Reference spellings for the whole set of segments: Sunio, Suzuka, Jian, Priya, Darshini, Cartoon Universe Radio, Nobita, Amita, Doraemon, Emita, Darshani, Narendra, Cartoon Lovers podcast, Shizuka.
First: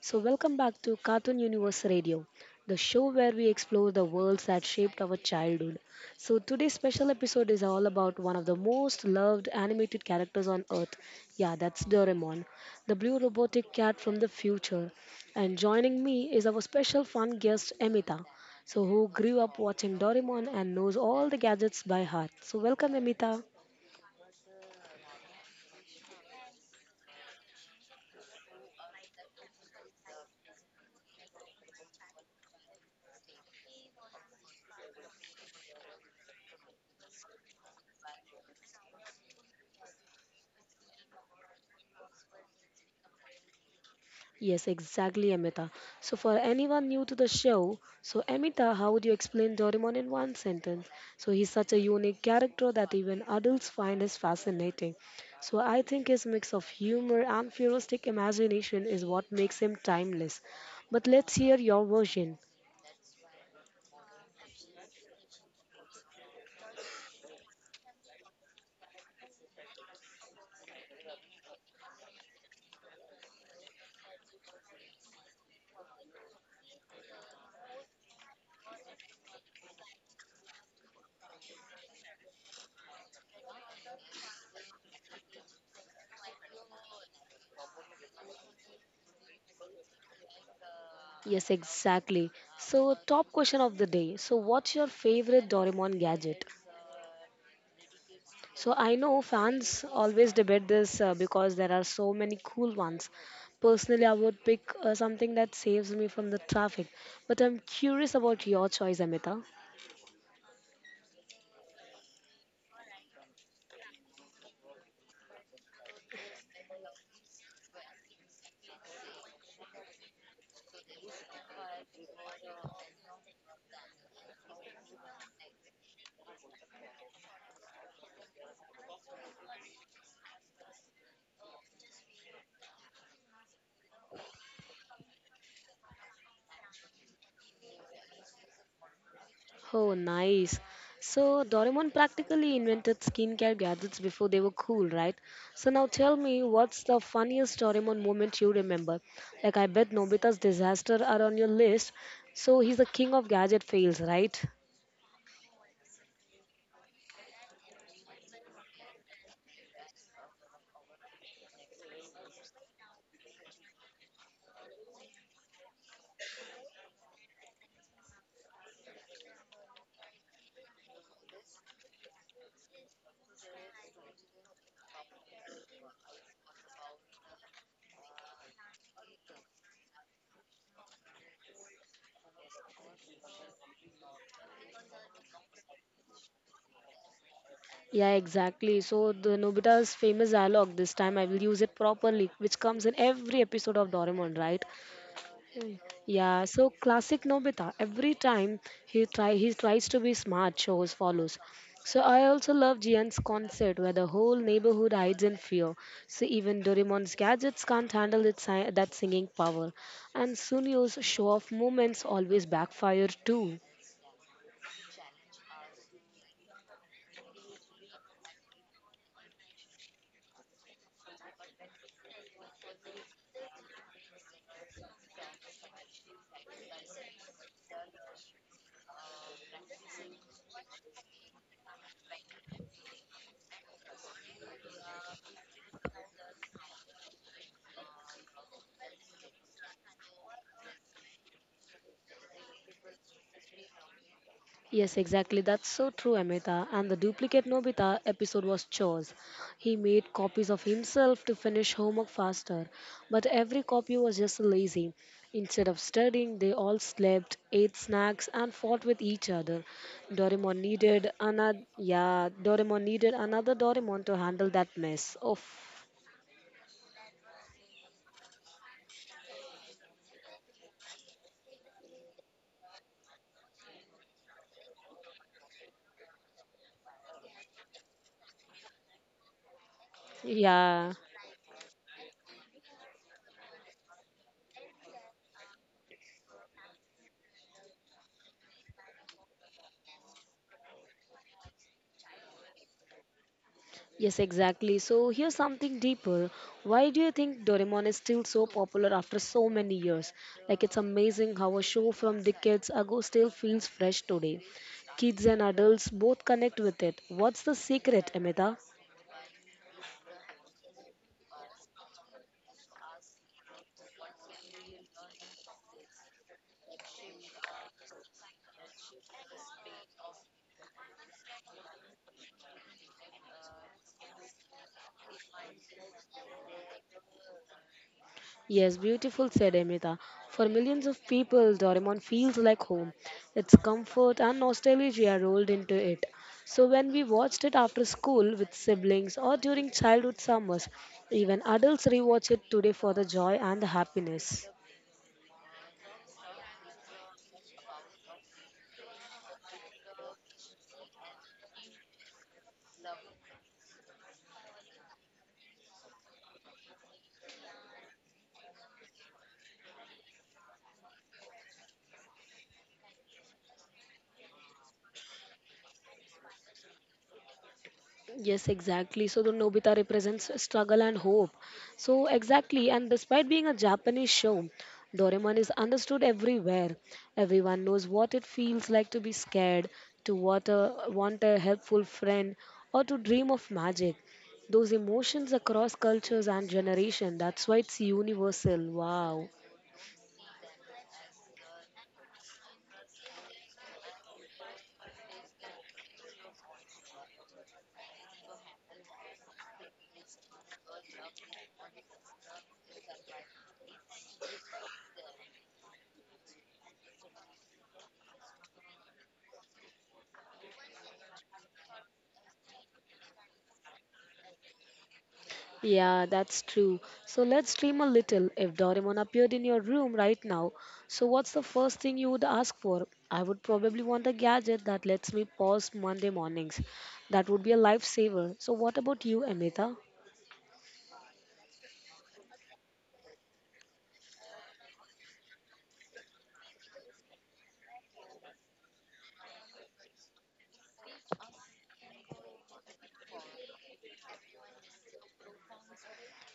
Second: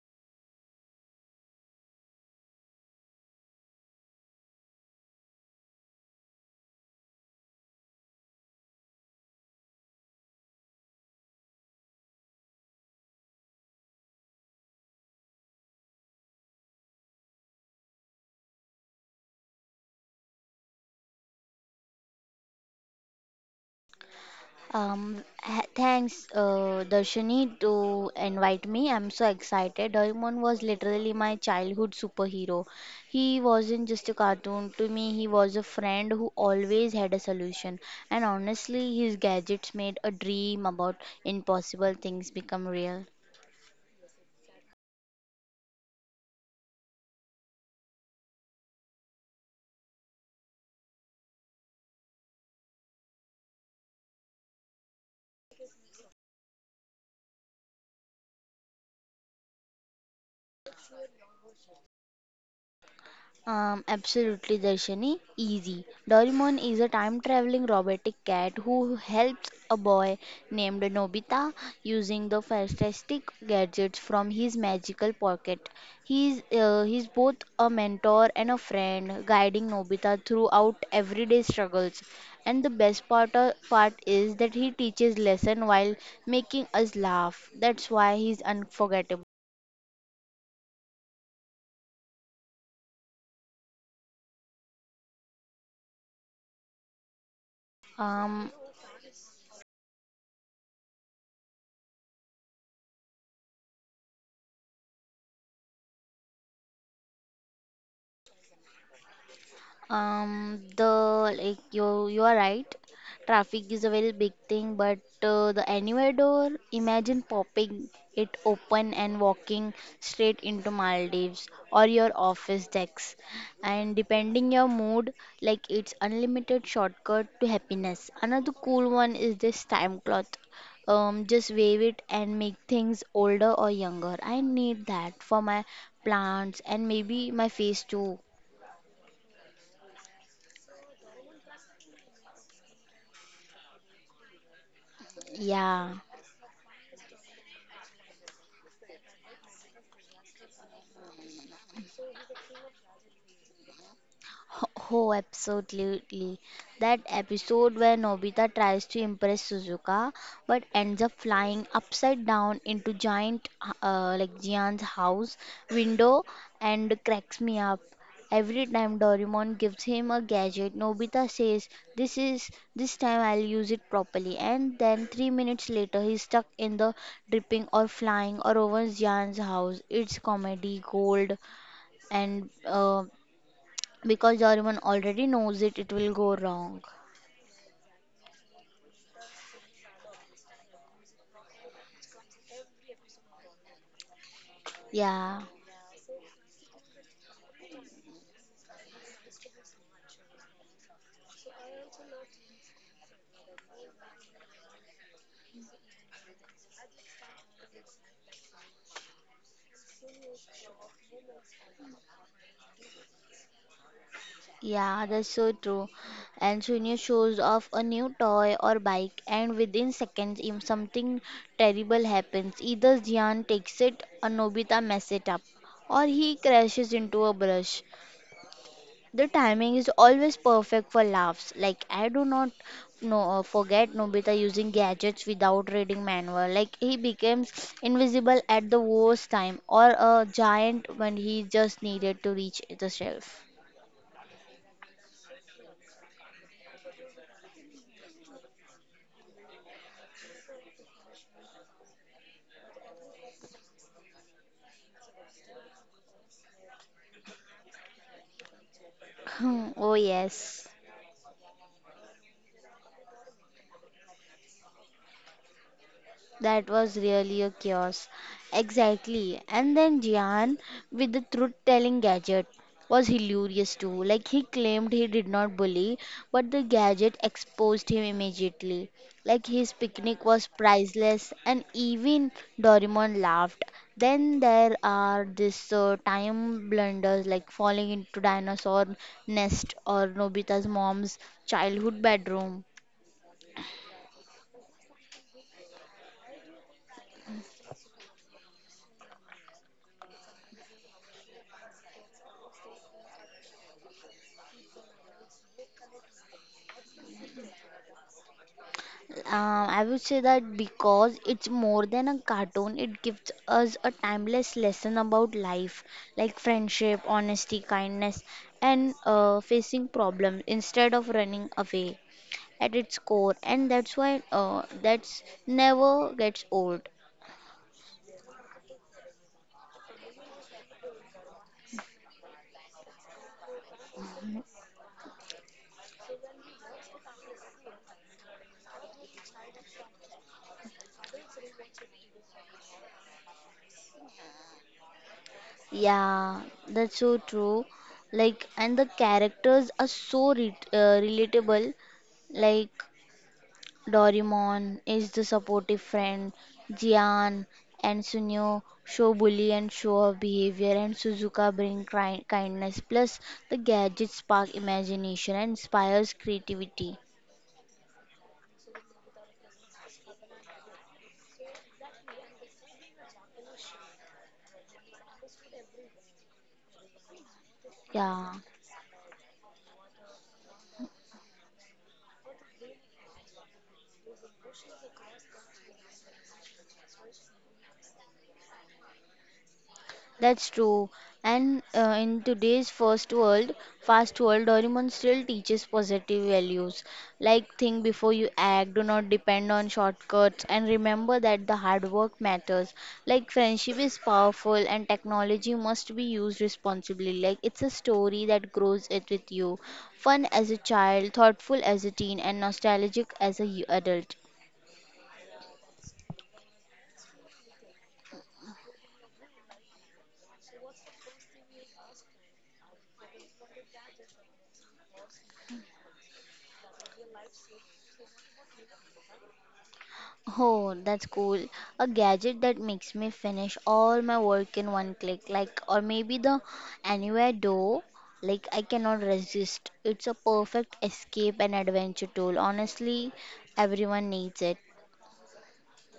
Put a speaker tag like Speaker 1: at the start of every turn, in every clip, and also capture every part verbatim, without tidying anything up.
Speaker 1: So, welcome back to Cartoon Universe Radio, the show where we explore the worlds that shaped our childhood. So, today's special episode is all about one of the most loved animated characters on earth. Yeah, that's Doraemon, the blue robotic cat from the future. And joining me is our special fun guest, Emita. So, who grew up watching Doraemon and knows all the gadgets by heart. So, welcome, Emita.
Speaker 2: Um, ha- thanks, uh, Darshini, to invite me. I'm so excited. Doraemon was literally my childhood superhero. He wasn't just a cartoon to me, he was a friend who always had a solution. And honestly, his gadgets made a dream about impossible things become real.
Speaker 1: Yes, exactly, Amita. So, for anyone new to the show, so Amita, how would you explain Doraemon in one sentence? So, he's such a unique character that even adults find is fascinating. So, I think his mix of humor and futuristic imagination is what makes him timeless. But let's hear your version.
Speaker 2: Um, absolutely, Darshini. Easy. Doraemon is a time traveling robotic cat who helps a boy named Nobita using the fantastic gadgets from his magical pocket. He's uh, he's both a mentor and a friend, guiding Nobita throughout everyday struggles. And the best part uh, part is that he teaches lesson while making us laugh. That's why he's unforgettable.
Speaker 1: Yes, exactly. So, top question of the day. So, what's your favorite Doraemon gadget? So I
Speaker 2: Um,
Speaker 1: know fans always debate this uh, because there are so many cool ones. Personally, I would pick uh, something that saves me from the traffic. But I'm curious about your choice, Amita.
Speaker 2: Um, the like you you are right. Traffic is a very big thing, but uh, the anywhere door, imagine popping it open and walking straight into Maldives or your office decks. And depending your mood, like it's unlimited shortcut to happiness. Another cool one is this time cloth. Um, just wave it and make things older or younger. I need that for my plants and maybe my face too.
Speaker 1: Oh, nice. So Doraemon practically invented skincare gadgets before they were cool, right? So now tell
Speaker 2: Yeah.
Speaker 1: me, what's the funniest Doraemon moment you remember? Like I bet Nobita's disaster are on your list. So he's the king of gadget fails, right?
Speaker 2: Oh, absolutely. That episode where Nobita tries to impress Suzuka but ends up flying upside down into giant uh, like Jian's house window and cracks me up. Every time Doraemon gives him a gadget, Nobita says, "This is this time I'll use it properly." And then three minutes later, he's stuck in the dripping or flying or over Jian's house. It's comedy gold and uh, because everyone already knows it it will go wrong.
Speaker 1: Yeah, exactly. So the Nobita's famous dialogue this time I will use it properly, which comes in every episode of Doraemon, right?
Speaker 2: Yeah,
Speaker 1: Yeah, so classic Nobita. Every time he try he tries to be smart, shows follows. So I also love Jian's concert where the whole neighborhood hides in fear. So even Doraemon's gadgets can't handle its si- that singing power. And Sunyo's show off moments always backfire too.
Speaker 2: yeah, that's so true. And Sonia shows off a new toy or bike and within seconds if something terrible happens either Jian takes it or Nobita messes it up or he crashes into a brush. The timing is always perfect for laughs. Like I do not know, uh, forget Nobita using gadgets without reading manual. Like he becomes invisible at the worst time, or a giant when he just needed to reach the shelf.
Speaker 1: Yes, exactly. That's so true, Amita. And the duplicate Nobita episode was chores. He made copies of himself to finish homework faster, but every copy was just lazy. Instead of studying, they all slept, ate snacks, and fought with each other.
Speaker 2: Hmm, oh
Speaker 1: Doraemon needed
Speaker 2: yes.
Speaker 1: another, yeah, Doraemon needed another Doraemon to handle that mess. Oh,
Speaker 2: That was really a chaos. Exactly. And then Jihan with the truth telling gadget was hilarious too. Like he claimed he did not bully, but the gadget exposed him immediately. Like his picnic was
Speaker 1: yeah.
Speaker 2: priceless and even Doraemon laughed. Then there are this uh, time blunders like falling into dinosaur nest or Nobita's mom's childhood bedroom.
Speaker 1: Yes, exactly. So here's something deeper. Why do you think Doraemon is still so popular after so many years? Like it's amazing how a show from decades ago still feels fresh today. Kids and adults both connect with it. What's the secret, Amita?
Speaker 2: Um, I would say that because it's more than a cartoon, it gives us a timeless lesson about life, like friendship, honesty, kindness, and uh, facing problems instead of running away at its core. And that's why uh, that's never gets old.
Speaker 1: Yes, beautiful said Amita. For millions of people, Doraemon feels like home. Its comfort and nostalgia rolled into it. So when we watched it after school with siblings or during childhood summers, even adults rewatch it today for the joy and the happiness.
Speaker 2: Yeah, that's so true. Like, and the characters are so re uh, relatable. Like Doraemon is the supportive friend. Jian and Sunio show bully and show off behavior, and Suzuka bring cri- kindness. Plus, the gadgets spark imagination and inspires creativity.
Speaker 1: Yes, exactly. So the Nobita represents struggle and hope. So exactly, and despite being a Japanese show, Doraemon is understood everywhere. Everyone knows what it
Speaker 2: Yeah.
Speaker 1: feels like to be scared, to want a, want a helpful friend, or to dream of magic. Those emotions across cultures and generation. That's why it's universal. Wow.
Speaker 2: That's true. And uh, in today's first world, fast world, Doraemon still teaches positive values. Like think before you act, do not depend on shortcuts, and remember that the hard work matters. Like friendship is powerful, and technology must be used responsibly. Like it's a story that grows it with you. Fun as a child, thoughtful as a teen, and nostalgic as a y- adult.
Speaker 1: Yeah, that's true. So let's dream a little. If Doraemon appeared in your room right now, so what's the first thing you would ask for? I would probably want a gadget that lets me pause Monday mornings. That would be a lifesaver. So what about you, Amita?
Speaker 2: Oh, that's cool. A gadget that makes me finish all my work in one click, like, or maybe the Anywhere Door. Like, I cannot resist. It's a perfect escape and adventure tool. Honestly, everyone needs it.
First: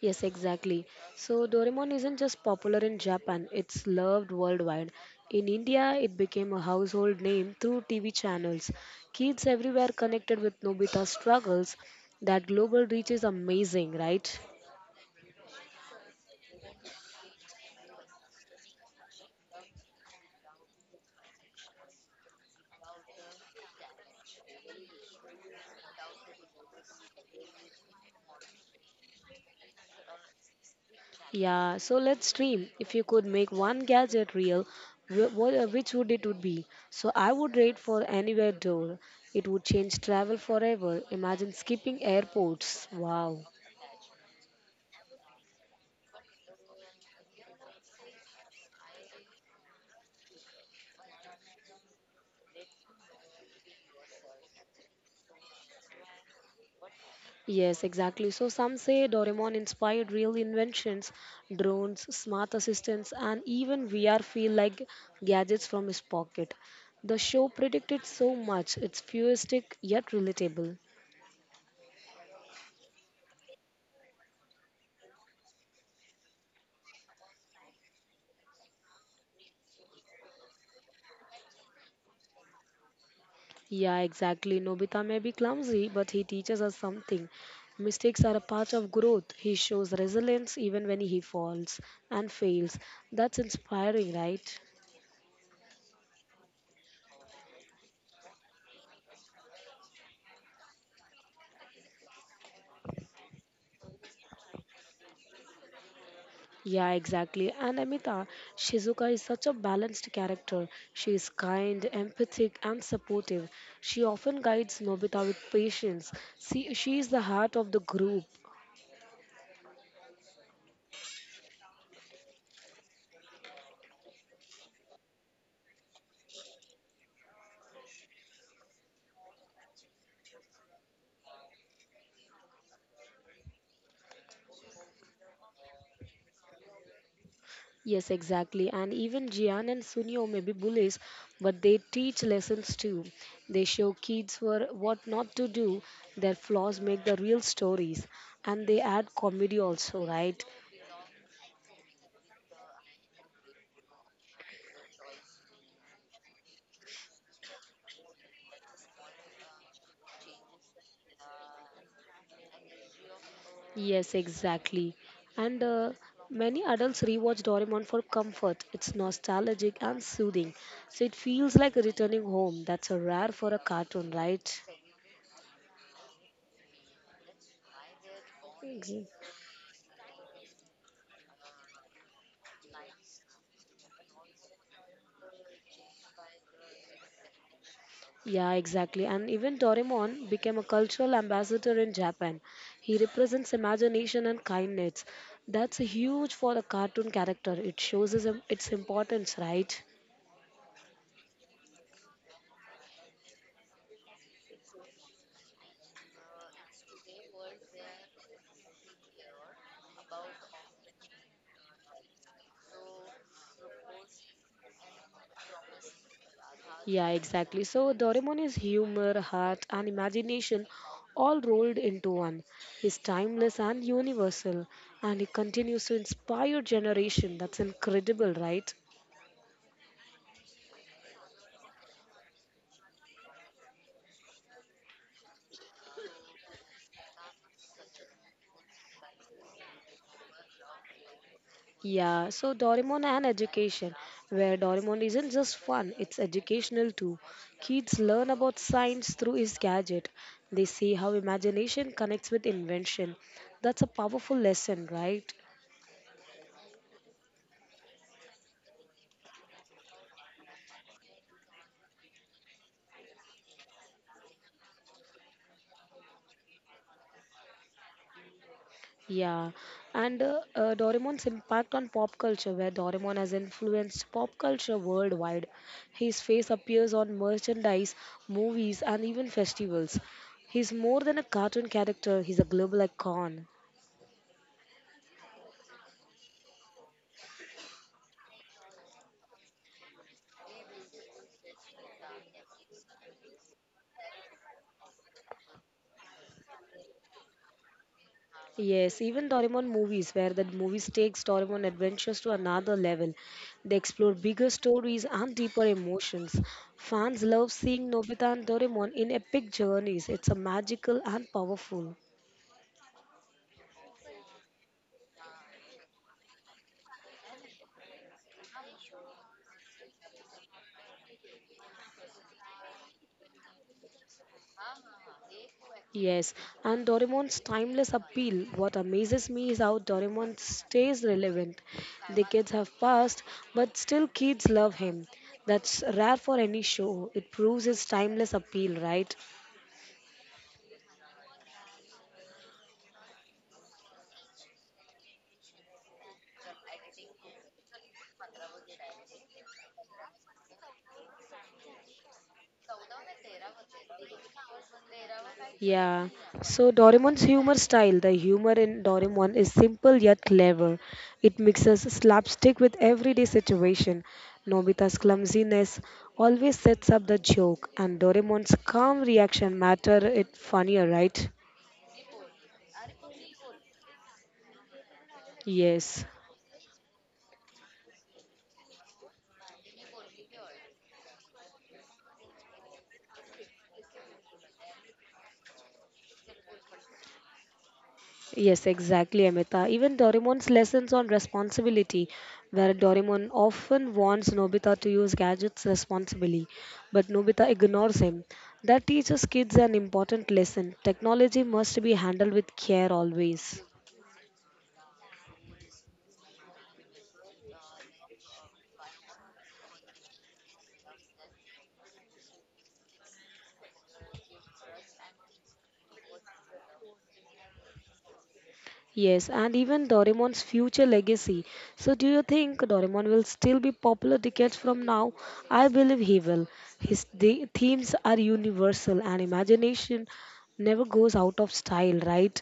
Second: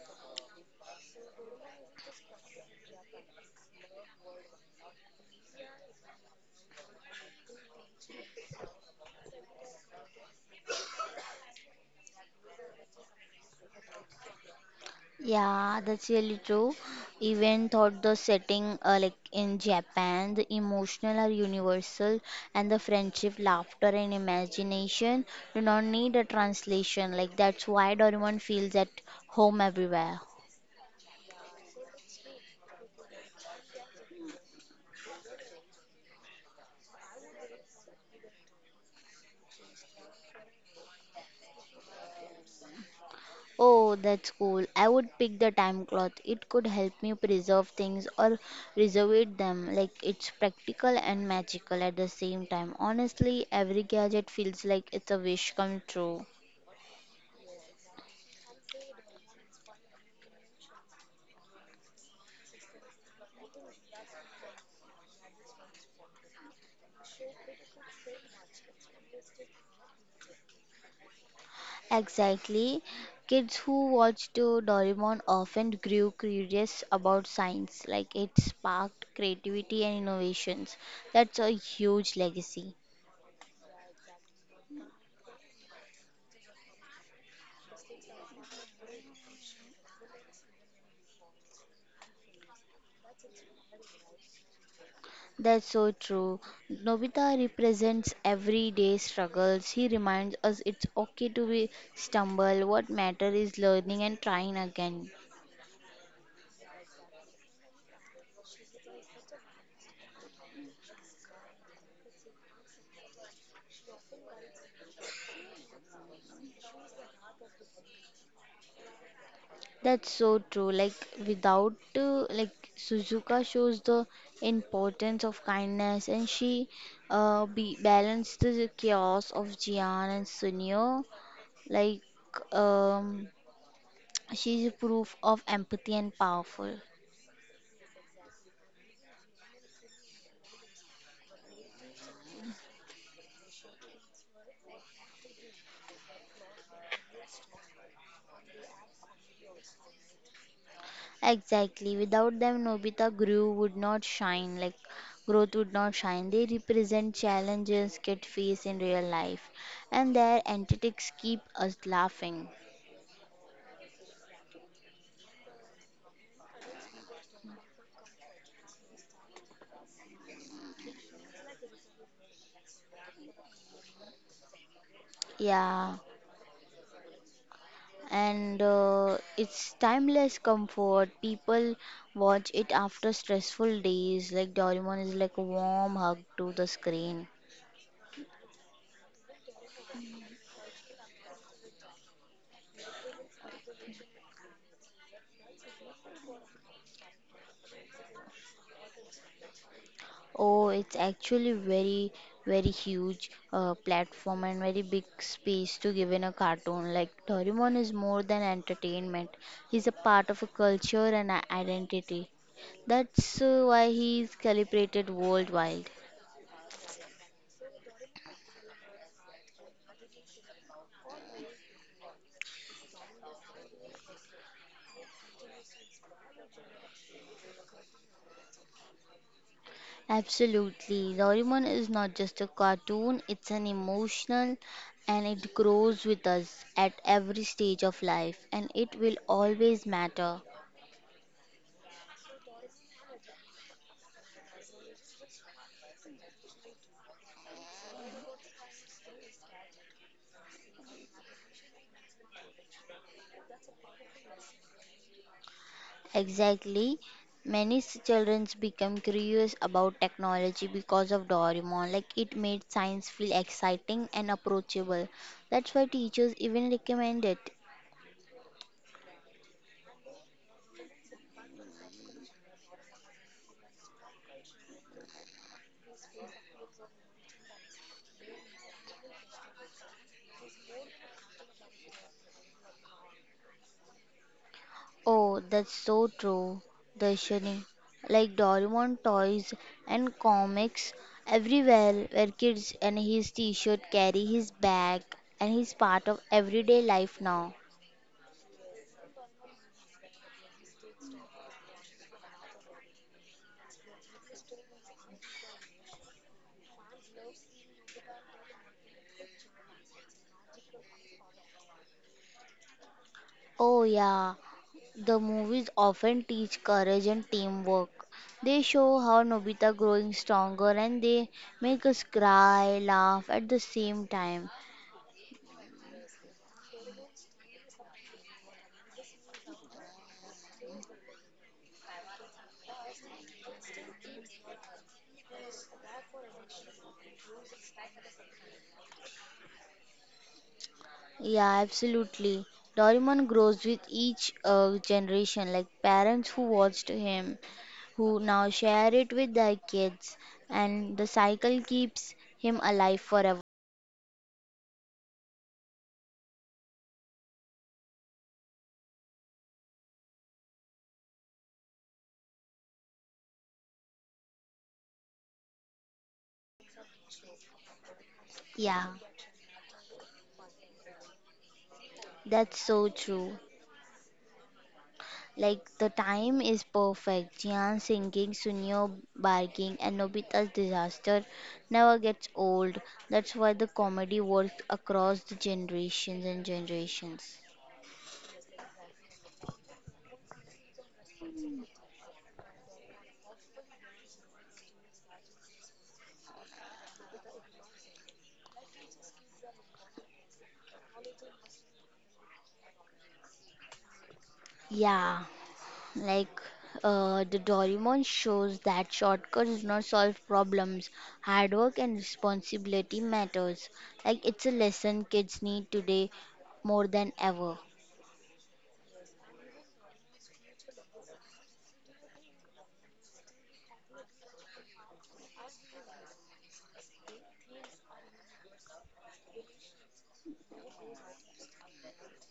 Speaker 1: Yes, exactly. So Doraemon isn't just popular in Japan, it's loved worldwide. In India, it became a household name through T V channels. Kids everywhere connected with Nobita's struggles. That global reach is amazing, right?
Speaker 2: Yeah, that's really true. Even thought the setting, uh, like in Japan, the emotional are universal, and the friendship, laughter, and imagination do not need a translation. Like that's why Doraemon feels at home everywhere.
Speaker 1: Yeah, so let's dream. If you could make one gadget real, wh- what, uh, which would it would be? So I would rate for anywhere door. It would change travel forever. Imagine skipping airports. Wow.
Speaker 2: Oh, that's cool. I would pick the time cloth. It could help me preserve things or reserve them. Like it's practical and magical at the same time. Honestly, every gadget feels like it's a wish come true.
Speaker 1: Yes, exactly. So some say Doraemon inspired real inventions, drones, smart assistants, and even V R feel like gadgets from his pocket. The show predicted so much. It's futuristic yet relatable.
Speaker 2: Exactly. Kids who watched uh, Doraemon often grew curious about science. Like it sparked creativity and innovations. That's a huge legacy.
Speaker 1: Yeah, exactly. Nobita may be clumsy, but he teaches us something. Mistakes are a part of growth. He shows resilience even when he falls and fails. That's inspiring, right?
Speaker 2: That's so true. Nobita represents everyday struggles. He reminds us it's okay to be stumble. What matter is learning and trying again.
Speaker 1: Yeah, exactly. And Amita, Shizuka is such a balanced character. She is kind, empathic, and supportive. She often guides Nobita with patience. See, she is the heart of the group.
Speaker 2: That's so true. Like without uh, like Suzuka shows the importance of kindness and she uh be balanced the chaos of Jian and Sunio. Like um she's a proof of empathy and powerful.
Speaker 1: Yes, exactly. And even Jian and Sunio may be bullies, but they teach lessons too. They show kids for what not to do. Their flaws make the real stories. And they add comedy also, right?
Speaker 2: Exactly. Without them, Nobita grew would not shine. Like growth would not shine. They represent challenges get faced in real life, and their antics keep us laughing.
Speaker 1: Yes, exactly. And uh, many adults rewatch Doraemon for comfort. It's nostalgic and soothing. So it feels like returning home. That's a rare for a cartoon, right?
Speaker 2: Yeah, and uh, it's timeless comfort. People watch it after stressful days. Like Doraemon is like a warm hug to the screen.
Speaker 1: Yeah, exactly. And even Doraemon became a cultural ambassador in Japan. He represents imagination and kindness. That's huge for a cartoon character. It shows his, its importance, right?
Speaker 2: Oh, it's actually very, very huge uh, platform and very big space to give in a cartoon. Like Doraemon is more than entertainment; he's a part of a culture and a identity. That's uh, why he's celebrated worldwide.
Speaker 1: Yeah, exactly. So Doraemon is humor, heart, and imagination all rolled into one. He's timeless and universal, and he continues to inspire generation. That's incredible, right?
Speaker 2: Absolutely, Doraemon is not just a cartoon; it's an emotional, and it grows with us at every stage of life, and it will always matter.
Speaker 1: Yeah, so Doraemon and education, where Doraemon isn't just fun, it's educational too. Kids learn about science through his gadget. They see how imagination connects with invention. That's a powerful lesson, right?
Speaker 2: Exactly. Many s- childrens become curious about technology because of Doraemon. Like it made science feel exciting and approachable. That's why teachers even recommend it.
Speaker 1: Yeah, and uh, uh, Doraemon's impact on pop culture, where Doraemon has influenced pop culture worldwide. His face appears on merchandise, movies, and even festivals. He's more than a cartoon character, he's a global icon.
Speaker 2: Oh, that's so true, Darshini. Like Doraemon toys and comics everywhere where kids and his t-shirt carry his bag and he's part of everyday life now.
Speaker 1: Yes, even Doraemon movies, where the movies takes Doraemon adventures to another level. They explore bigger stories and deeper emotions. Fans love seeing Nobita and Doraemon in epic journeys. It's a magical and powerful.
Speaker 2: Oh, yeah. The movies often teach courage and teamwork. They show how Nobita growing stronger and they make us cry, laugh at the same time.
Speaker 1: Yes, and Doraemon's timeless appeal. What amazes me is how Doraemon stays relevant. The kids have passed, but still kids love him. That's rare for any show. It proves his timeless appeal, right?
Speaker 2: Yeah, absolutely. Doraemon grows with each uh, generation, like parents who watched him, who now share it with their kids, and the cycle keeps him alive forever.
Speaker 1: Yeah. So Doraemon's humor style, the humor in Doraemon is simple yet clever. It mixes slapstick with everyday situation. Nobita's clumsiness always sets up the joke, and Doraemon's calm
Speaker 2: Yeah,
Speaker 1: reaction matter it funnier, right?
Speaker 2: that's so true. Like
Speaker 1: Yes.
Speaker 2: the time is perfect. Jian singing, Sunio barking, and Nobita's disaster never gets old. That's why the comedy works across the generations and generations.
Speaker 1: Yes, exactly, Amita. Even Doraemon's lessons on responsibility, where Doraemon often warns Nobita to use gadgets responsibly, but Nobita ignores him. That teaches kids an important lesson. Technology must be handled with care always.
Speaker 2: Yeah, like uh, the Doraemon shows that shortcuts do not solve problems. Hard work and responsibility matters. Like it's a lesson kids need today more than ever.
Speaker 1: Yes, and even Doraemon's future legacy. So, do you think Doraemon will still be popular decades from now? I believe he will. His The themes are universal and imagination never goes out of style, right?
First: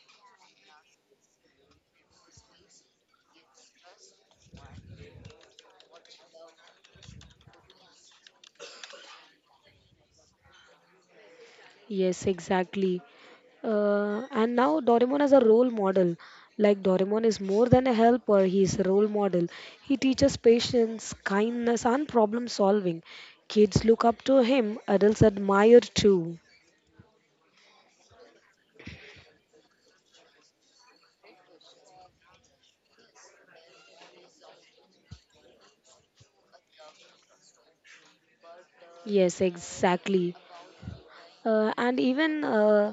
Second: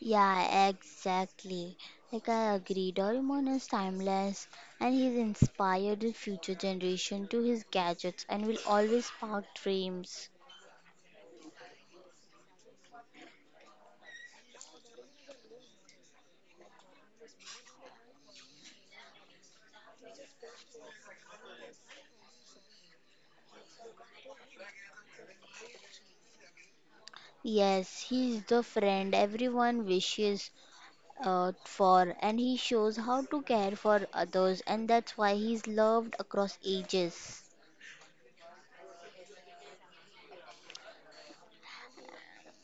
Speaker 2: Yeah, exactly. Like I agree, Doraemon is timeless and he's inspired the future generation to his gadgets and will always spark dreams.
Speaker 1: Yes, exactly. Uh, and now Doraemon is a role model. Like Doraemon is more than a helper, he is a role model. He teaches patience, kindness, and problem solving. Kids look up to him, adults admire too.
Speaker 2: Yes, he's the friend everyone wishes uh, for and he shows how to care for others and that's why he's loved across ages.
Speaker 1: Yes, exactly. Uh, and even uh,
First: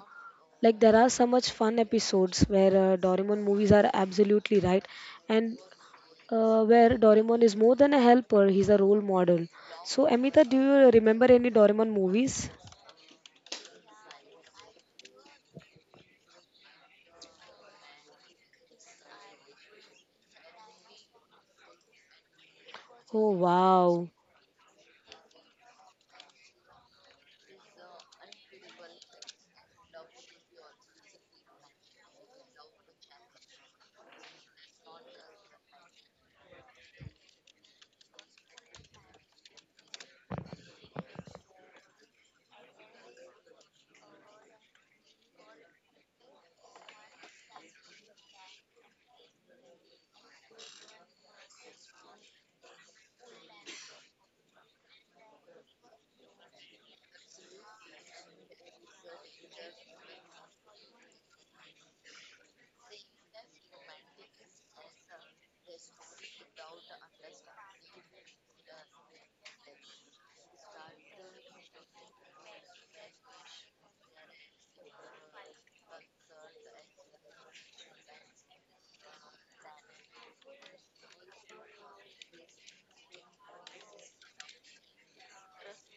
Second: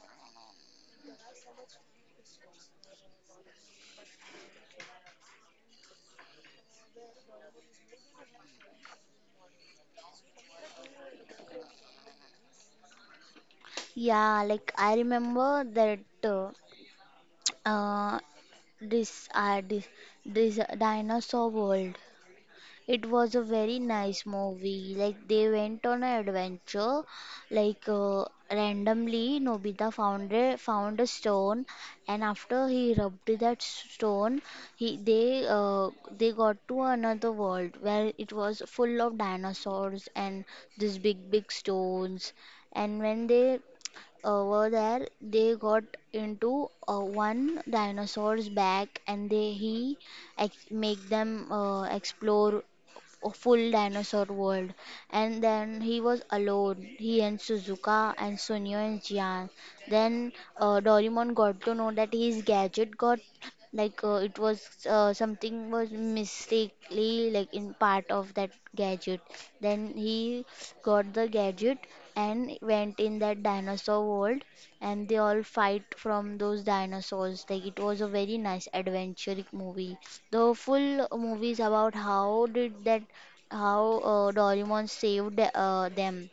Speaker 1: like there are so much fun episodes where uh, Doraemon movies are absolutely right, and uh, where Doraemon is more than a helper, he's a role model. So, Amita, do you remember any Doraemon movies?
Speaker 2: Yeah, like I remember that uh, uh, this uh, this this dinosaur world. It was a
Speaker 1: Oh,
Speaker 2: very nice
Speaker 1: wow.
Speaker 2: movie. Like they went on an adventure. Like uh, randomly, Nobita found a found a stone, and after he rubbed that stone, he they uh, they got to another world where it was full of dinosaurs and these big big stones. And when they over there they got into uh, one dinosaur's back and they he ex- make them uh, explore a full dinosaur world and then he was alone, he and Suzuka and Sunio and Jian. Then uh, Doraemon got to know that his gadget got like uh, it was uh, something was mistakenly like in part of that gadget. Then he got the gadget and went in that dinosaur world and they all fight from those dinosaurs. Like it was a very nice adventuric movie. The full movie is about how did that how uh, Doraemon saved uh, them.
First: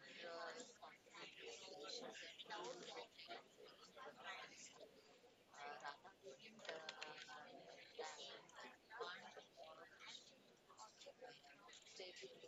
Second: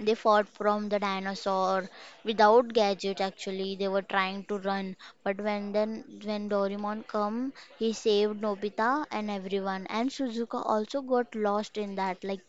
Speaker 2: They fought from the dinosaur without gadget actually. They were trying to run, but when then when Doraemon come, he saved Nobita and everyone. And Suzuka also got lost in that. Like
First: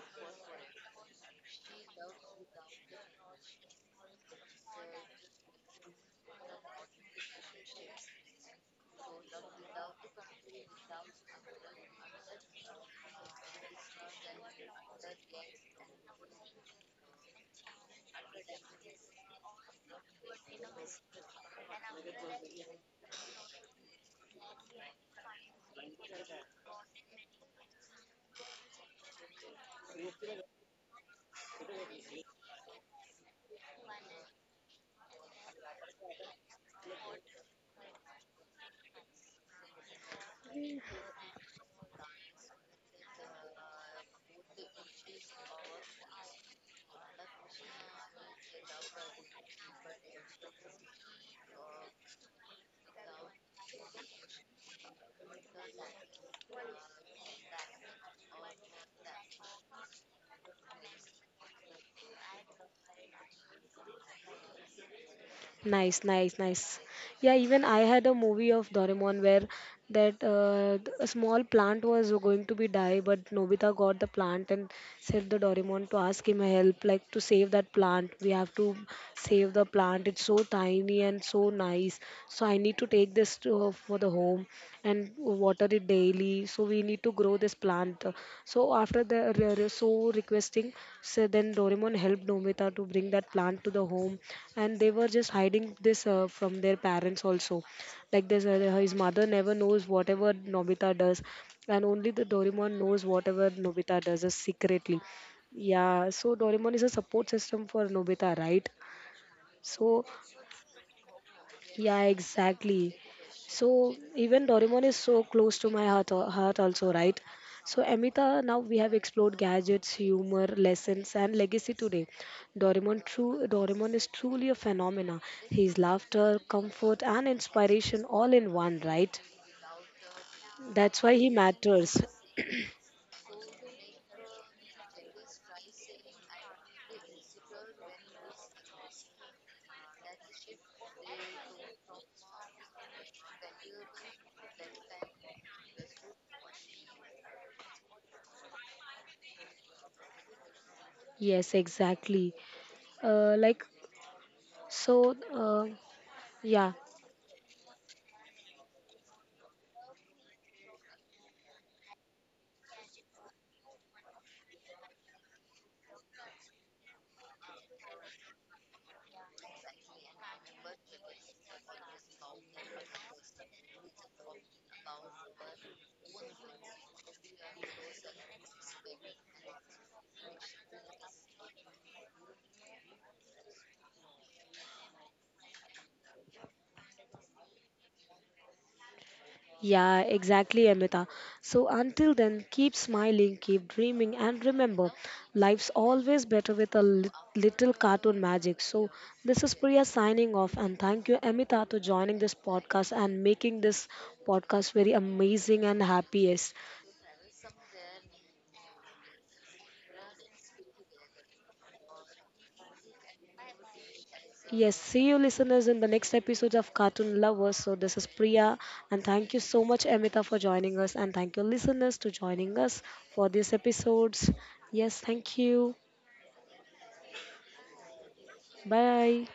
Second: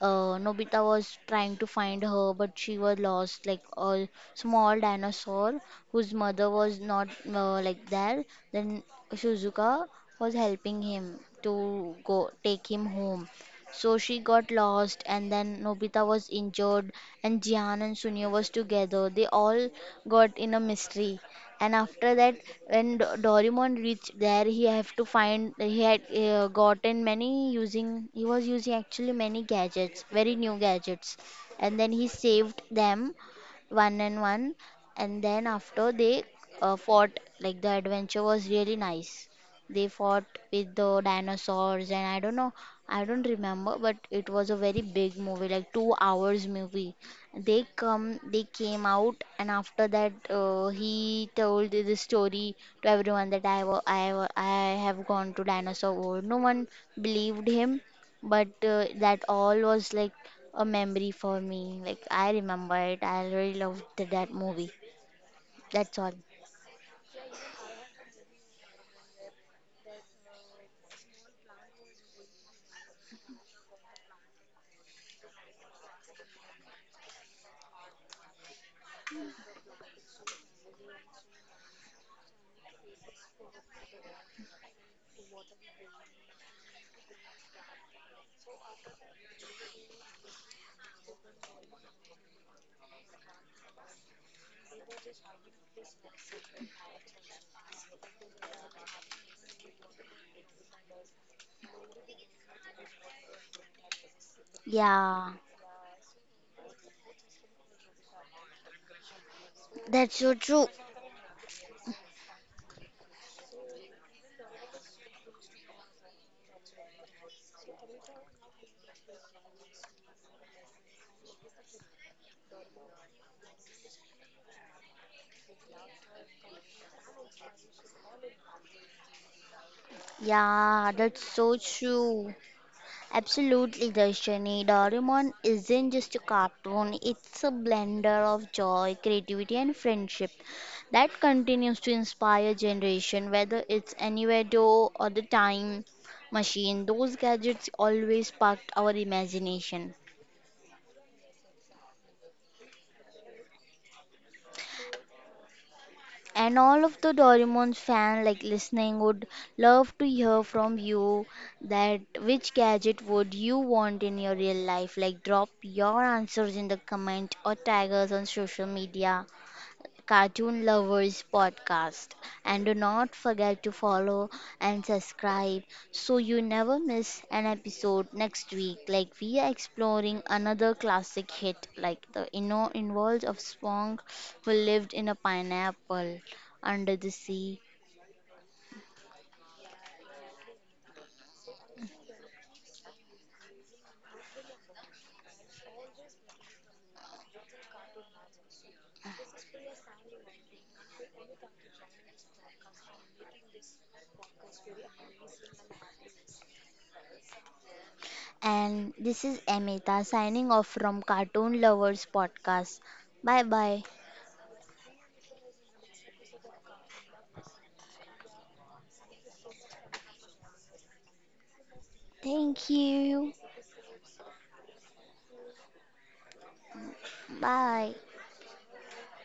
Speaker 2: uh, Nobita was trying to find her, but she was lost, like a small dinosaur whose mother was not uh, like there. Then Suzuka was helping him to go take him home, so she got lost, and then Nobita was injured, and Jihan and Sunio was together. They all got in a mystery. And after that, when Do- Doraemon reached there, he have to find he had uh, gotten many using he was using actually many gadgets, very new gadgets, and then he saved them one and one, and then after they uh, fought. Like the adventure was really nice. They fought with the dinosaurs and I don't know, I don't remember, but it was a very big movie, like two hours movie. They come, they came out, and after that, uh, he told the story to everyone that I wa- I wa- I have gone to dinosaur world. No one believed him, but uh, that all was like a memory for me. Like I remember it. I really loved that movie. That's all.
Speaker 1: Nice, nice, nice. Yeah, even I had a movie of Doraemon where that uh, th- a small plant was going to be die, but Nobita got the plant and said the Doraemon to ask him help, like to save that plant. We have to save the plant. It's so tiny and so nice. So so I need to take this to, uh, for the home and water it daily, so we need to grow this plant. So after the re- re- so requesting, so then doraemon helped nobita to bring that plant to the home, and they were just hiding this uh, from their parents also, like this uh, his mother never knows whatever nobita does, and only the doraemon knows whatever nobita does uh, secretly.
Speaker 2: Yeah,
Speaker 1: Yeah, so doraemon is a support system for nobita, right? so
Speaker 2: that's so true.
Speaker 1: yeah, exactly. So even Doraemon is so close to my heart, heart also, right? So Amita, now we have explored gadgets, humor, lessons, and legacy today. Doraemon true Doraemon is truly a phenomena. His laughter, comfort, and inspiration all in one, right? That's why he
Speaker 2: Yeah, that's
Speaker 1: matters.
Speaker 2: so true. Absolutely, Darshani. Doraemon isn't just a cartoon, it's a blender of joy, creativity, and friendship that continues to inspire generation, whether it's Anivado or the time machine. Those gadgets always sparked our imagination.
Speaker 1: Yes, exactly. Uh, like so, uh,
Speaker 2: And
Speaker 1: yeah.
Speaker 2: all of the Doraemon fan like listening would love to hear from you that which gadget would you want in your real life? Like drop your answers in the comment or tag us on social media. Cartoon Lovers podcast. And do not forget to follow and subscribe so you never miss an episode next week. Like we are exploring another classic hit, like the inno involves of Spong who lived in a pineapple under the sea.
Speaker 1: Yeah, exactly, Amita. So until then, keep smiling, keep dreaming, and remember, life's always better with a lit- little cartoon magic. So this is Priya signing off, and thank you, Amita, to joining this podcast and making this podcast very amazing and happiest.
Speaker 2: And this is Amita signing off from Cartoon Lovers podcast. Bye bye.
Speaker 1: Yes, Yes, see you, listeners, in the next episode of Cartoon Lovers. So this is Priya, and thank you so much, Amita, for joining us, and thank you, listeners, to joining
Speaker 2: Thank
Speaker 1: us for
Speaker 2: you.
Speaker 1: these episodes. Yes, thank you.
Speaker 2: Bye.
Speaker 1: Bye.